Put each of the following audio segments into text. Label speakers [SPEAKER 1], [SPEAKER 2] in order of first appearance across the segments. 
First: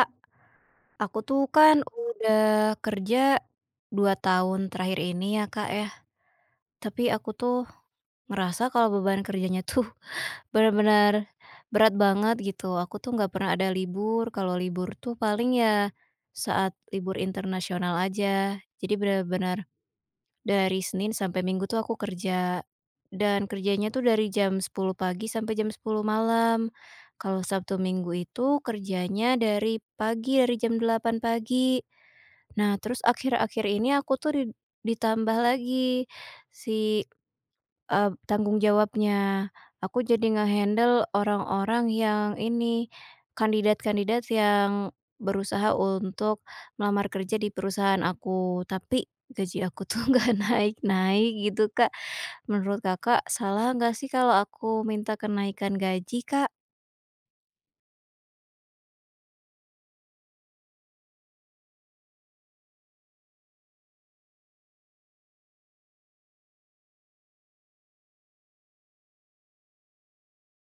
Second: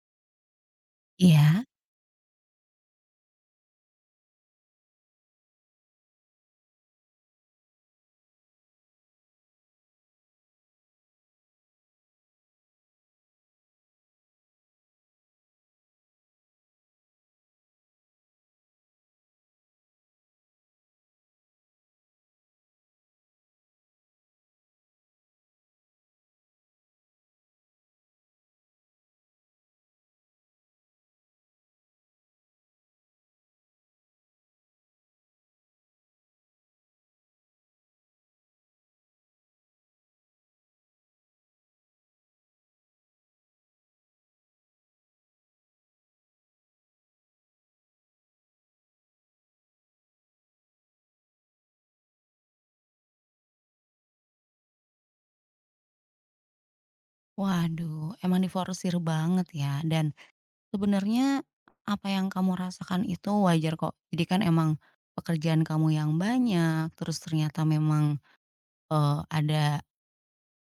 [SPEAKER 1] Kak, aku tuh
[SPEAKER 2] Iya.
[SPEAKER 1] kan udah kerja 2 tahun terakhir ini ya Kak ya, tapi aku tuh ngerasa kalau beban kerjanya tuh benar-benar berat banget gitu. Aku tuh nggak pernah ada libur, kalau libur tuh paling ya saat libur internasional aja. Jadi benar-benar dari Senin sampai Minggu tuh aku kerja, dan kerjanya tuh dari jam 10 pagi sampai jam 10 malam. Kalau Sabtu Minggu itu kerjanya dari pagi, dari jam 8 pagi. Nah, terus akhir-akhir ini aku tuh ditambah lagi si, tanggung jawabnya. Aku jadi ngehandle orang-orang yang ini, kandidat-kandidat yang berusaha untuk melamar kerja di perusahaan aku, tapi gaji aku tuh nggak naik-naik gitu, Kak. Menurut Kakak, salah nggak sih kalau aku minta kenaikan gaji, Kak?
[SPEAKER 2] Waduh, emang diforsir banget ya, dan sebenarnya apa yang kamu rasakan itu wajar kok. Jadi kan emang pekerjaan kamu yang banyak, terus ternyata memang, ada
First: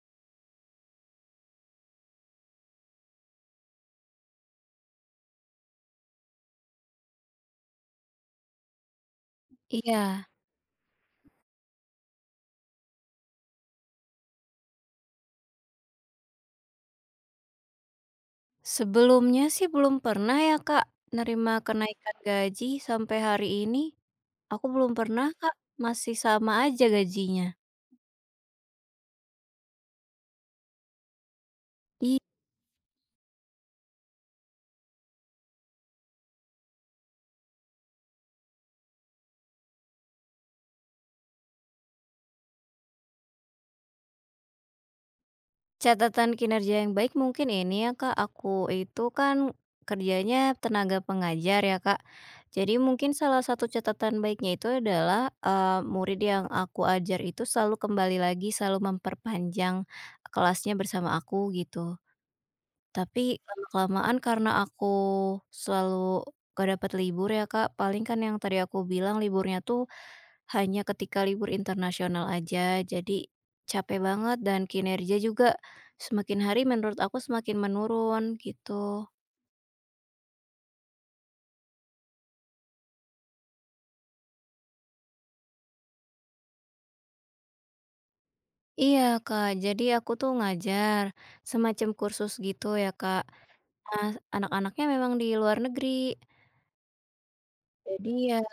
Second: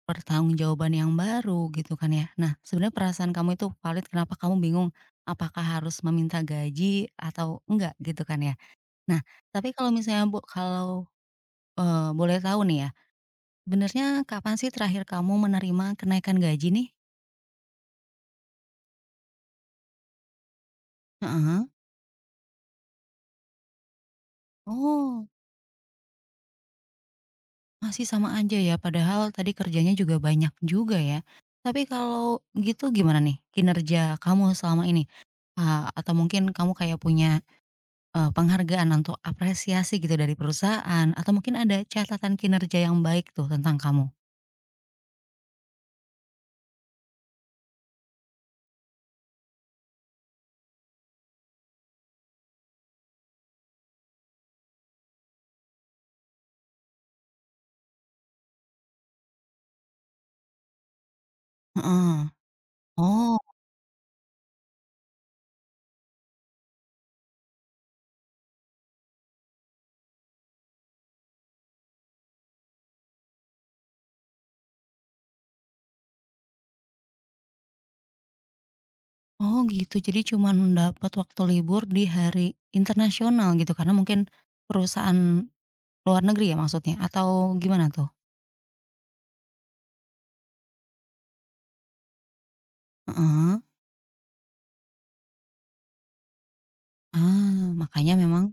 [SPEAKER 2] pertanggungjawaban yang baru gitu kan ya. Nah, sebenarnya perasaan kamu itu valid kenapa kamu bingung apakah harus meminta gaji atau enggak gitu kan ya. Nah, tapi kalau
[SPEAKER 1] Iya,
[SPEAKER 2] misalnya kalau, boleh tahu nih ya, sebenarnya kapan sih terakhir kamu menerima kenaikan gaji nih?
[SPEAKER 1] sebelumnya sih belum pernah ya, Kak, nerima
[SPEAKER 2] Heeh.
[SPEAKER 1] kenaikan gaji sampai hari ini. Aku belum pernah,
[SPEAKER 2] Oh.
[SPEAKER 1] Kak, masih sama aja gajinya.
[SPEAKER 2] Masih sama aja ya, padahal tadi kerjanya juga banyak juga ya. Tapi
[SPEAKER 1] I
[SPEAKER 2] kalau gitu gimana nih kinerja kamu selama ini? Atau mungkin kamu kayak punya, penghargaan atau apresiasi gitu dari perusahaan atau mungkin ada catatan kinerja yang baik tuh tentang kamu?
[SPEAKER 1] Catatan kinerja yang baik mungkin ini ya, Kak, aku itu kan kerjanya tenaga pengajar ya, Kak. Jadi mungkin salah satu catatan baiknya itu adalah, murid yang aku ajar itu selalu kembali lagi, selalu memperpanjang kelasnya bersama aku gitu.
[SPEAKER 2] Heeh.
[SPEAKER 1] Tapi
[SPEAKER 2] Oh
[SPEAKER 1] lama-kelamaan karena aku selalu gak dapat libur ya, Kak, paling kan yang tadi aku bilang liburnya tuh hanya ketika libur internasional aja. Jadi capek banget dan kinerja juga semakin hari menurut aku semakin menurun gitu.
[SPEAKER 2] oh gitu, jadi cuma dapat waktu libur di hari internasional gitu karena mungkin perusahaan luar negeri ya maksudnya atau gimana tuh?
[SPEAKER 1] Iya, Kak, jadi aku tuh ngajar semacam kursus gitu ya, Kak.
[SPEAKER 2] Heeh.
[SPEAKER 1] Nah, anak-anaknya memang di luar negeri.
[SPEAKER 2] Ah,
[SPEAKER 1] Jadi
[SPEAKER 2] makanya
[SPEAKER 1] ya
[SPEAKER 2] memang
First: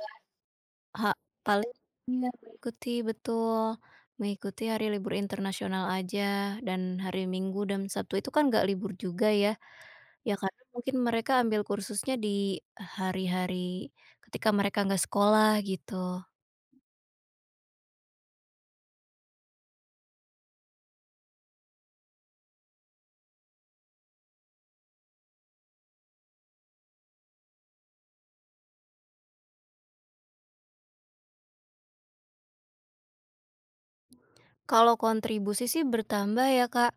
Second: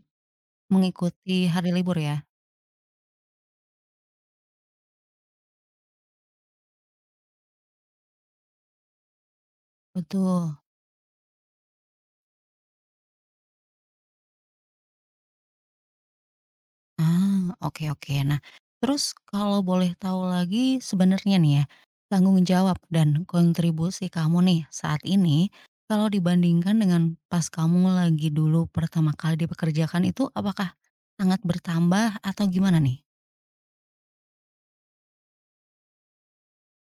[SPEAKER 1] Ha
[SPEAKER 2] mengikuti hari
[SPEAKER 1] paling
[SPEAKER 2] libur ya?
[SPEAKER 1] iya, mengikuti betul, mengikuti hari libur internasional aja dan hari Minggu dan Sabtu itu kan nggak libur juga ya. Ya
[SPEAKER 2] Betul.
[SPEAKER 1] karena mungkin mereka ambil kursusnya di hari-hari ketika mereka nggak sekolah gitu.
[SPEAKER 2] Ah, oke oke. Nah, terus kalau boleh tahu lagi sebenarnya nih ya, tanggung jawab dan kontribusi kamu nih saat ini, kalau dibandingkan dengan pas kamu lagi dulu pertama kali dipekerjakan itu apakah sangat bertambah atau gimana nih?
[SPEAKER 1] Kalau kontribusi sih bertambah ya Kak,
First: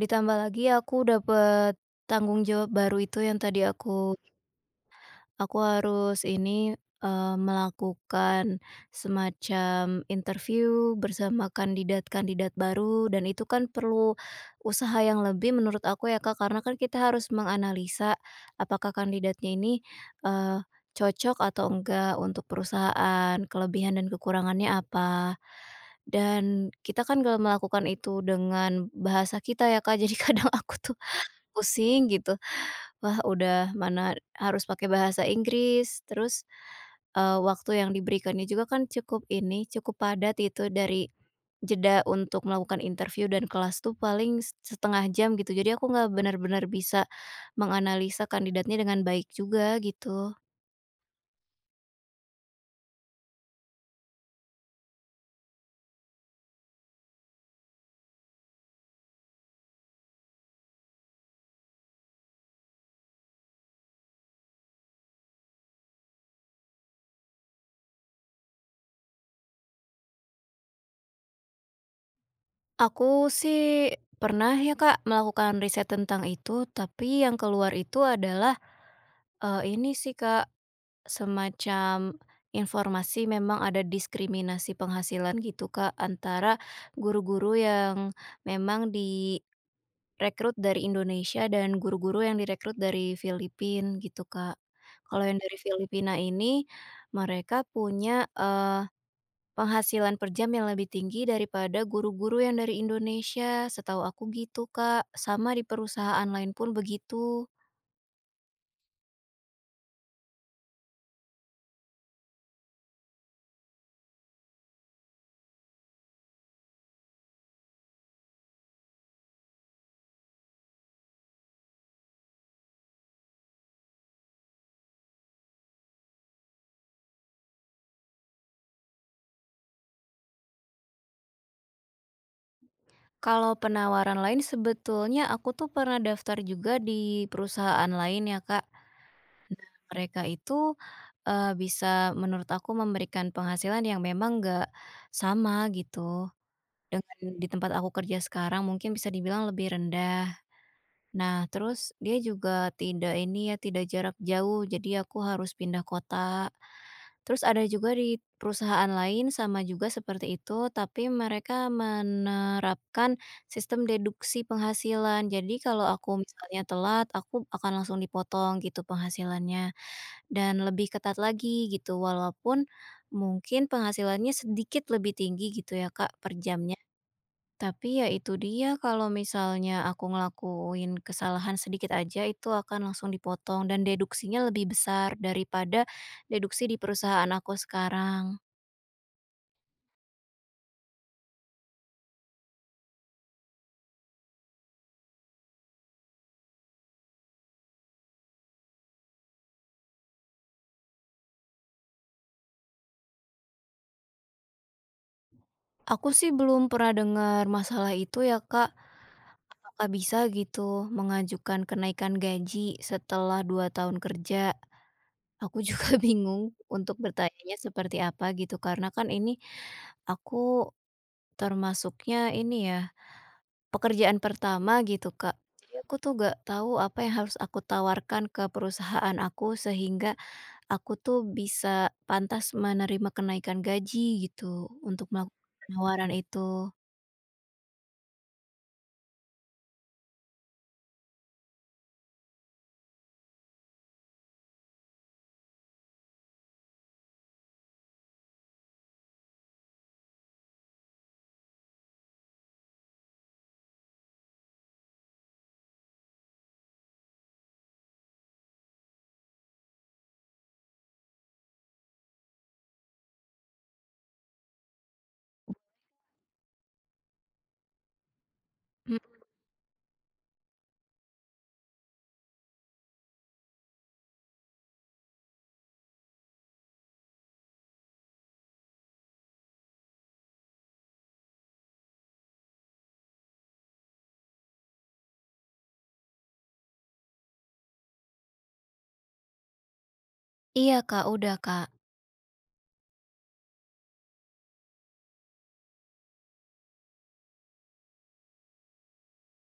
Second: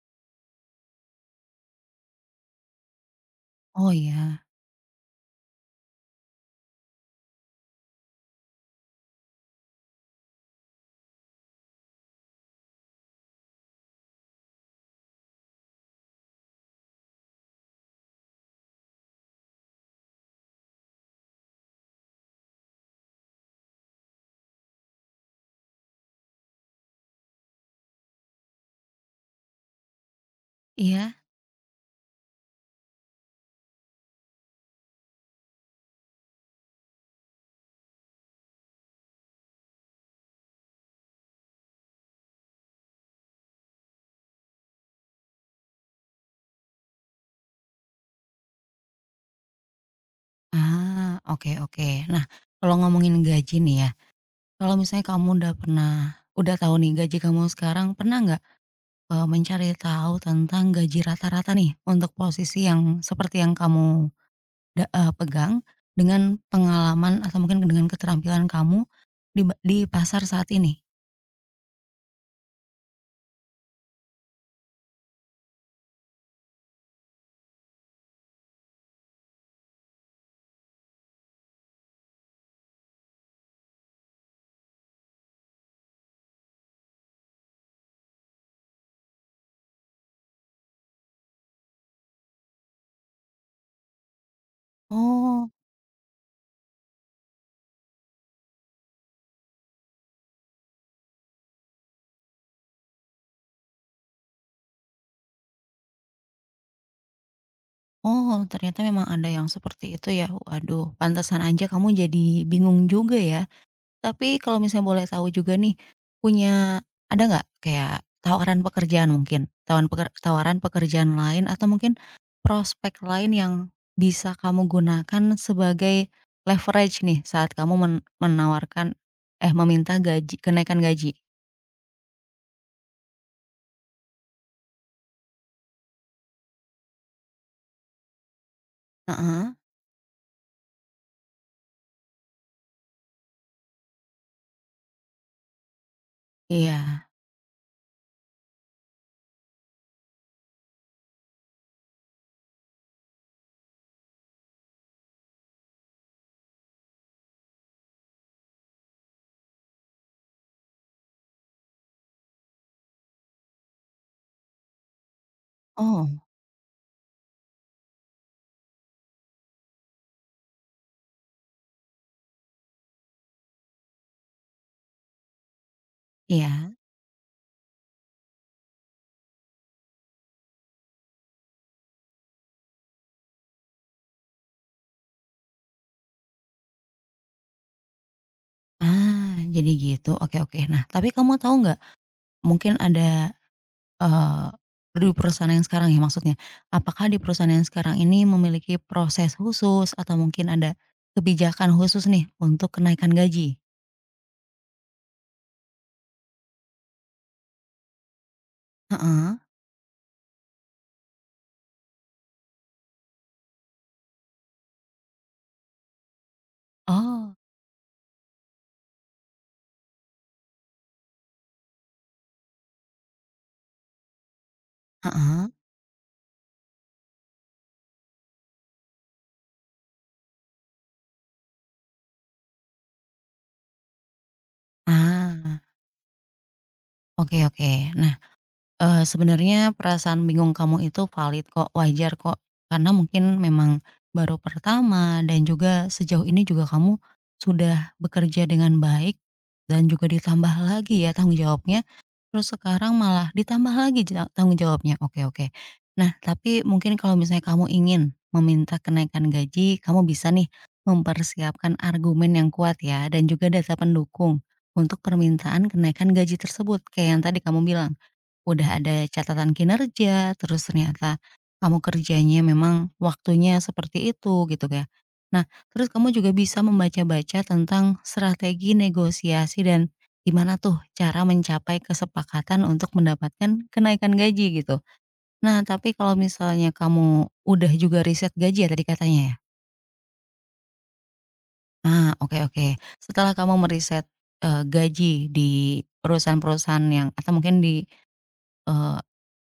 [SPEAKER 1] ditambah lagi aku dapet tanggung jawab baru itu yang tadi
[SPEAKER 2] Oh
[SPEAKER 1] aku.
[SPEAKER 2] ya?
[SPEAKER 1] Aku harus ini, melakukan semacam interview bersama kandidat-kandidat baru dan itu kan perlu usaha yang lebih menurut aku ya, Kak, karena kan kita harus menganalisa apakah kandidatnya ini, eee, cocok atau enggak untuk perusahaan, kelebihan dan kekurangannya apa. Dan kita kan kalau melakukan itu dengan bahasa kita ya, Kak, jadi kadang aku tuh
[SPEAKER 2] Iya?
[SPEAKER 1] pusing gitu. Wah, udah mana harus pakai bahasa Inggris, terus waktu yang diberikannya juga kan cukup ini, cukup padat itu dari jeda untuk melakukan interview dan kelas tuh paling setengah jam gitu. Jadi aku nggak benar-benar bisa menganalisa kandidatnya dengan baik juga gitu.
[SPEAKER 2] Ah, oke oke. Nah, kalau ngomongin gaji nih ya, kalau misalnya kamu udah pernah udah tahu nih gaji kamu sekarang, pernah nggak mencari tahu tentang gaji rata-rata nih untuk posisi yang seperti yang kamu pegang dengan pengalaman atau mungkin dengan keterampilan kamu di pasar saat ini?
[SPEAKER 1] Aku sih pernah ya Kak melakukan riset tentang itu, tapi yang keluar itu adalah, ini sih Kak, semacam informasi memang ada diskriminasi penghasilan gitu Kak antara guru-guru yang memang di rekrut dari Indonesia dan guru-guru yang direkrut dari Filipina gitu, Kak. Kalau yang
[SPEAKER 2] Oh
[SPEAKER 1] dari Filipina ini, mereka punya, penghasilan per jam yang lebih tinggi daripada guru-guru yang dari Indonesia, setahu aku gitu, Kak. Sama di perusahaan lain pun begitu.
[SPEAKER 2] oh ternyata memang ada yang seperti itu ya? Waduh, pantesan aja kamu jadi bingung juga ya? Tapi kalau misalnya boleh tahu juga nih, punya ada nggak kayak tawaran pekerjaan mungkin? Tawaran pekerjaan lain atau mungkin prospek lain yang bisa kamu gunakan sebagai leverage nih saat kamu menawarkan eh, meminta kenaikan gaji?
[SPEAKER 1] Kalau penawaran lain sebetulnya aku tuh pernah daftar juga di perusahaan lain ya, Kak.
[SPEAKER 2] Heeh.
[SPEAKER 1] Mereka itu, bisa menurut aku memberikan penghasilan yang memang nggak sama gitu.
[SPEAKER 2] Iya.
[SPEAKER 1] Dengan di tempat aku kerja sekarang mungkin bisa dibilang lebih rendah. Nah, terus dia juga tidak ini ya, tidak jarak jauh, jadi aku harus pindah kota. Terus ada juga di perusahaan lain sama juga seperti itu, tapi mereka menerapkan sistem deduksi penghasilan. Jadi kalau
[SPEAKER 2] Oh,
[SPEAKER 1] aku misalnya telat, aku akan langsung dipotong gitu penghasilannya dan lebih ketat lagi gitu walaupun mungkin penghasilannya sedikit lebih tinggi gitu ya Kak per
[SPEAKER 2] iya?
[SPEAKER 1] jamnya. Tapi ya itu dia kalau misalnya aku ngelakuin kesalahan sedikit aja itu akan langsung dipotong dan deduksinya lebih besar daripada deduksi di perusahaan aku sekarang.
[SPEAKER 2] Ah, jadi gitu. Oke oke. Nah, tapi kamu tahu nggak, mungkin ada Eee, di perusahaan yang sekarang ya maksudnya. Apakah di perusahaan yang sekarang ini memiliki proses khusus atau mungkin ada kebijakan khusus nih untuk kenaikan gaji?
[SPEAKER 1] Aku sih belum pernah dengar masalah itu ya Kak.
[SPEAKER 2] Heeh.
[SPEAKER 1] Apakah bisa gitu mengajukan kenaikan gaji setelah 2 tahun kerja? Aku juga bingung untuk
[SPEAKER 2] Oh,
[SPEAKER 1] bertanya seperti apa gitu karena kan ini aku termasuknya ini ya pekerjaan pertama gitu, Kak.
[SPEAKER 2] heeh.
[SPEAKER 1] Jadi aku tuh gak tahu apa yang harus aku tawarkan ke perusahaan aku sehingga aku tuh bisa pantas menerima kenaikan gaji gitu untuk melakukan
[SPEAKER 2] Ah,
[SPEAKER 1] penawaran itu.
[SPEAKER 2] oke oke. Nah, sebenarnya perasaan bingung kamu itu valid kok, wajar kok. Karena mungkin memang baru pertama dan juga sejauh ini juga kamu sudah bekerja dengan baik dan juga ditambah lagi ya tanggung jawabnya. Terus sekarang malah ditambah lagi tanggung jawabnya, oke oke. Nah, tapi mungkin kalau misalnya kamu ingin meminta kenaikan gaji, kamu bisa nih mempersiapkan argumen yang kuat ya dan juga data pendukung untuk permintaan kenaikan gaji tersebut, kayak yang tadi kamu bilang. Udah ada
[SPEAKER 1] Mhm,
[SPEAKER 2] catatan kinerja, terus ternyata kamu kerjanya memang waktunya seperti itu gitu ya. Nah, terus kamu juga bisa membaca-baca tentang strategi negosiasi dan gimana tuh cara mencapai kesepakatan untuk mendapatkan kenaikan gaji gitu. Nah, tapi kalau misalnya kamu udah juga riset gaji ya tadi katanya ya?
[SPEAKER 1] iya, Kak, udah, Kak.
[SPEAKER 2] Ah, oke oke. Setelah kamu meriset, gaji di perusahaan-perusahaan yang atau mungkin di, eee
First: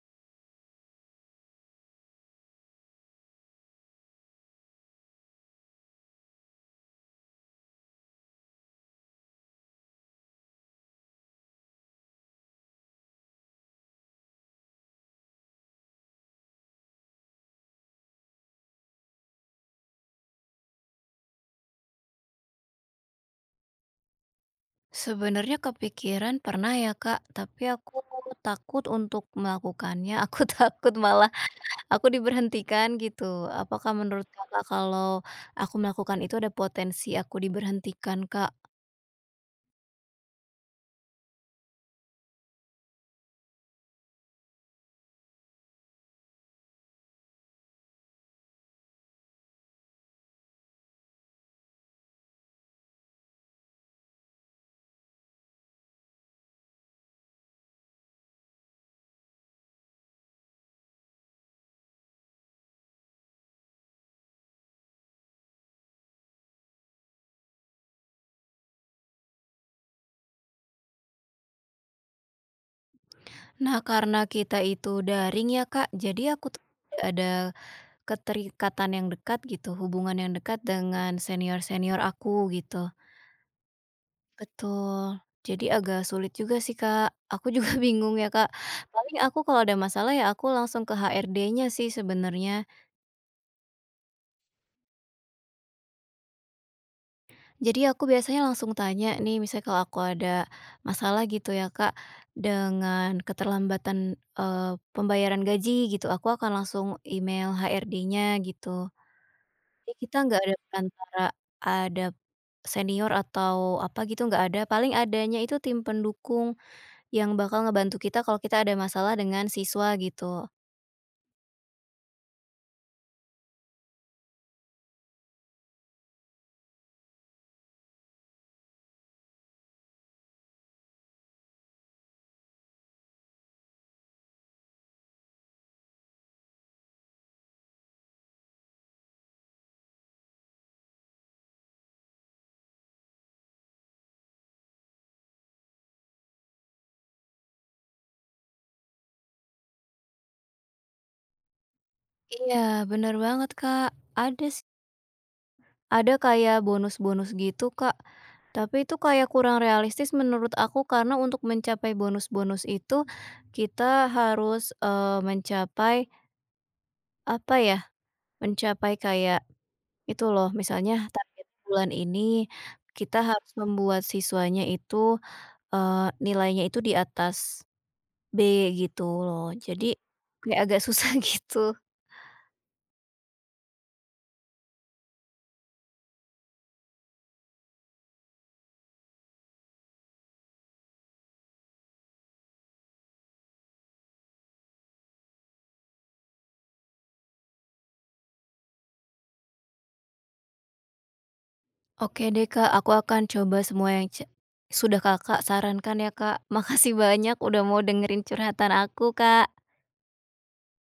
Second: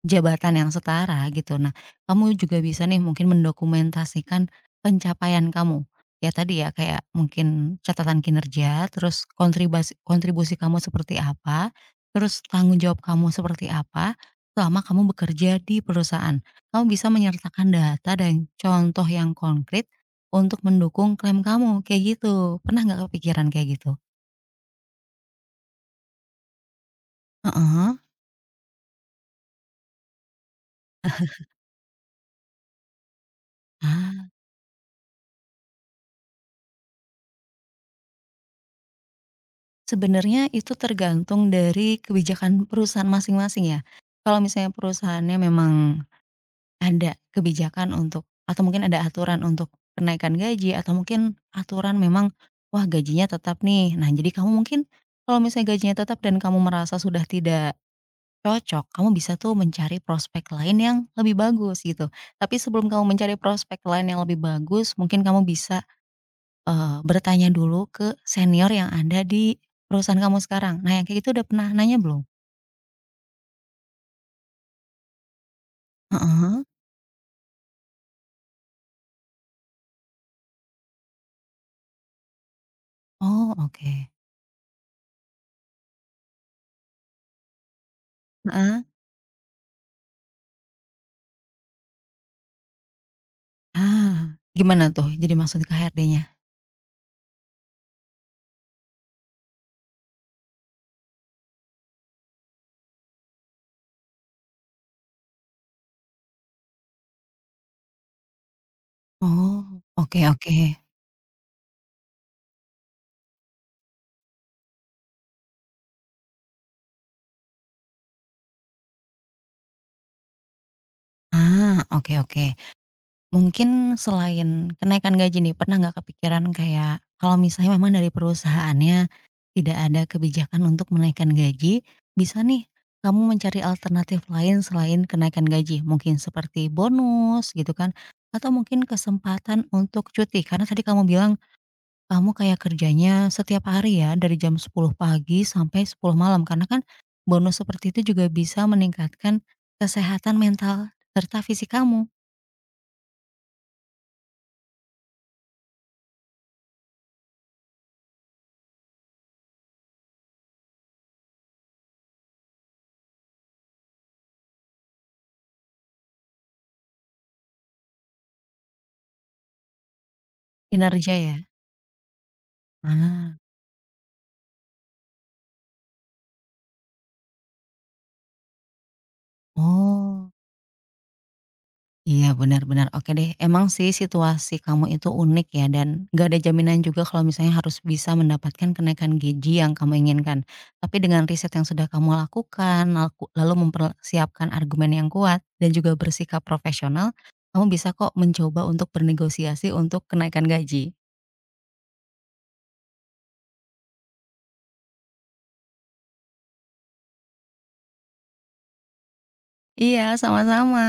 [SPEAKER 2] jabatan yang setara gitu. Nah, kamu juga bisa nih mungkin mendokumentasikan pencapaian kamu. Ya tadi ya kayak mungkin catatan kinerja, terus kontribusi kontribusi kamu seperti apa, terus tanggung jawab kamu seperti apa selama kamu bekerja di perusahaan. Kamu bisa menyertakan data dan contoh yang konkret untuk mendukung klaim kamu, kayak gitu. Pernah nggak kepikiran kayak gitu?
[SPEAKER 1] Sebenarnya kepikiran pernah ya, Kak, tapi
[SPEAKER 2] Heeh.
[SPEAKER 1] aku takut untuk melakukannya, aku takut malah aku diberhentikan gitu. Apakah menurut
[SPEAKER 2] Ah.
[SPEAKER 1] Kakak kalau aku melakukan itu ada potensi aku diberhentikan, Kak?
[SPEAKER 2] Sebenarnya itu tergantung dari kebijakan perusahaan masing-masing ya. Kalau misalnya perusahaannya memang ada kebijakan untuk atau mungkin ada aturan untuk kenaikan gaji atau mungkin aturan memang, wah gajinya tetap nih. Nah, jadi kamu mungkin kalau misalnya gajinya tetap dan kamu merasa sudah tidak cocok, kamu bisa tuh mencari prospek lain yang lebih bagus gitu. Tapi sebelum kamu mencari prospek lain yang lebih bagus, mungkin kamu bisa bertanya dulu ke senior yang ada di perusahaan kamu sekarang. Nah, yang kayak gitu udah pernah nanya belum?
[SPEAKER 1] Nah, karena kita itu daring ya, Kak, jadi aku tuh
[SPEAKER 2] Heeh.
[SPEAKER 1] tidak ada keterikatan yang dekat gitu, hubungan yang dekat dengan senior-senior aku gitu.
[SPEAKER 2] Oh, oke.
[SPEAKER 1] Betul. Jadi agak sulit juga sih, Kak. Aku juga bingung ya, Kak.
[SPEAKER 2] Heeh.
[SPEAKER 1] Paling aku kalau ada masalah ya aku langsung ke HRD-nya sih sebenarnya.
[SPEAKER 2] Ah, gimana tuh jadi maksud ke HRD-nya?
[SPEAKER 1] Jadi aku biasanya langsung tanya nih, misalnya kalau aku ada masalah gitu ya, Kak, dengan keterlambatan pembayaran gaji gitu, aku akan langsung email HRD-nya gitu.
[SPEAKER 2] Oh,
[SPEAKER 1] Jadi kita
[SPEAKER 2] oke
[SPEAKER 1] nggak
[SPEAKER 2] oke.
[SPEAKER 1] ada perantara, ada senior atau apa gitu nggak ada, paling adanya itu tim pendukung yang bakal ngebantu kita kalau kita ada masalah dengan siswa gitu.
[SPEAKER 2] Ah, oke oke. Mungkin selain kenaikan gaji nih, pernah nggak kepikiran kayak kalau misalnya memang dari perusahaannya tidak ada kebijakan untuk menaikkan gaji, bisa nih kamu mencari alternatif lain selain kenaikan gaji. Mungkin seperti bonus gitu kan, atau mungkin kesempatan untuk cuti. Karena tadi kamu bilang kamu kayak kerjanya setiap hari ya dari jam 10 pagi sampai 10 malam, karena kan bonus seperti itu juga bisa meningkatkan kesehatan mental serta fisik kamu,
[SPEAKER 1] Iya, bener banget, Kak. Ada sih ada kayak bonus-bonus gitu, Kak, tapi itu kayak kurang realistis menurut aku karena untuk mencapai bonus-bonus itu kita harus, mencapai apa ya, mencapai kayak itu loh, misalnya
[SPEAKER 2] kinerja ya?
[SPEAKER 1] target bulan ini kita
[SPEAKER 2] Ah.
[SPEAKER 1] harus membuat siswanya itu, nilainya itu di atas B gitu loh. Jadi
[SPEAKER 2] Oh,
[SPEAKER 1] kayak agak susah gitu.
[SPEAKER 2] iya benar benar, oke deh. Emang sih situasi kamu itu unik ya dan gak ada jaminan juga kalau misalnya harus bisa mendapatkan kenaikan gaji yang kamu inginkan. Tapi dengan riset yang sudah kamu lakukan, lalu mempersiapkan argumen yang kuat dan juga bersikap profesional, kamu bisa kok mencoba untuk bernegosiasi untuk kenaikan gaji.
[SPEAKER 1] Oke deh, Kak, aku akan coba semua yang sudah Kakak sarankan ya, Kak. Makasih banyak udah mau dengerin curhatan aku, Kak.
[SPEAKER 2] Iya, sama-sama.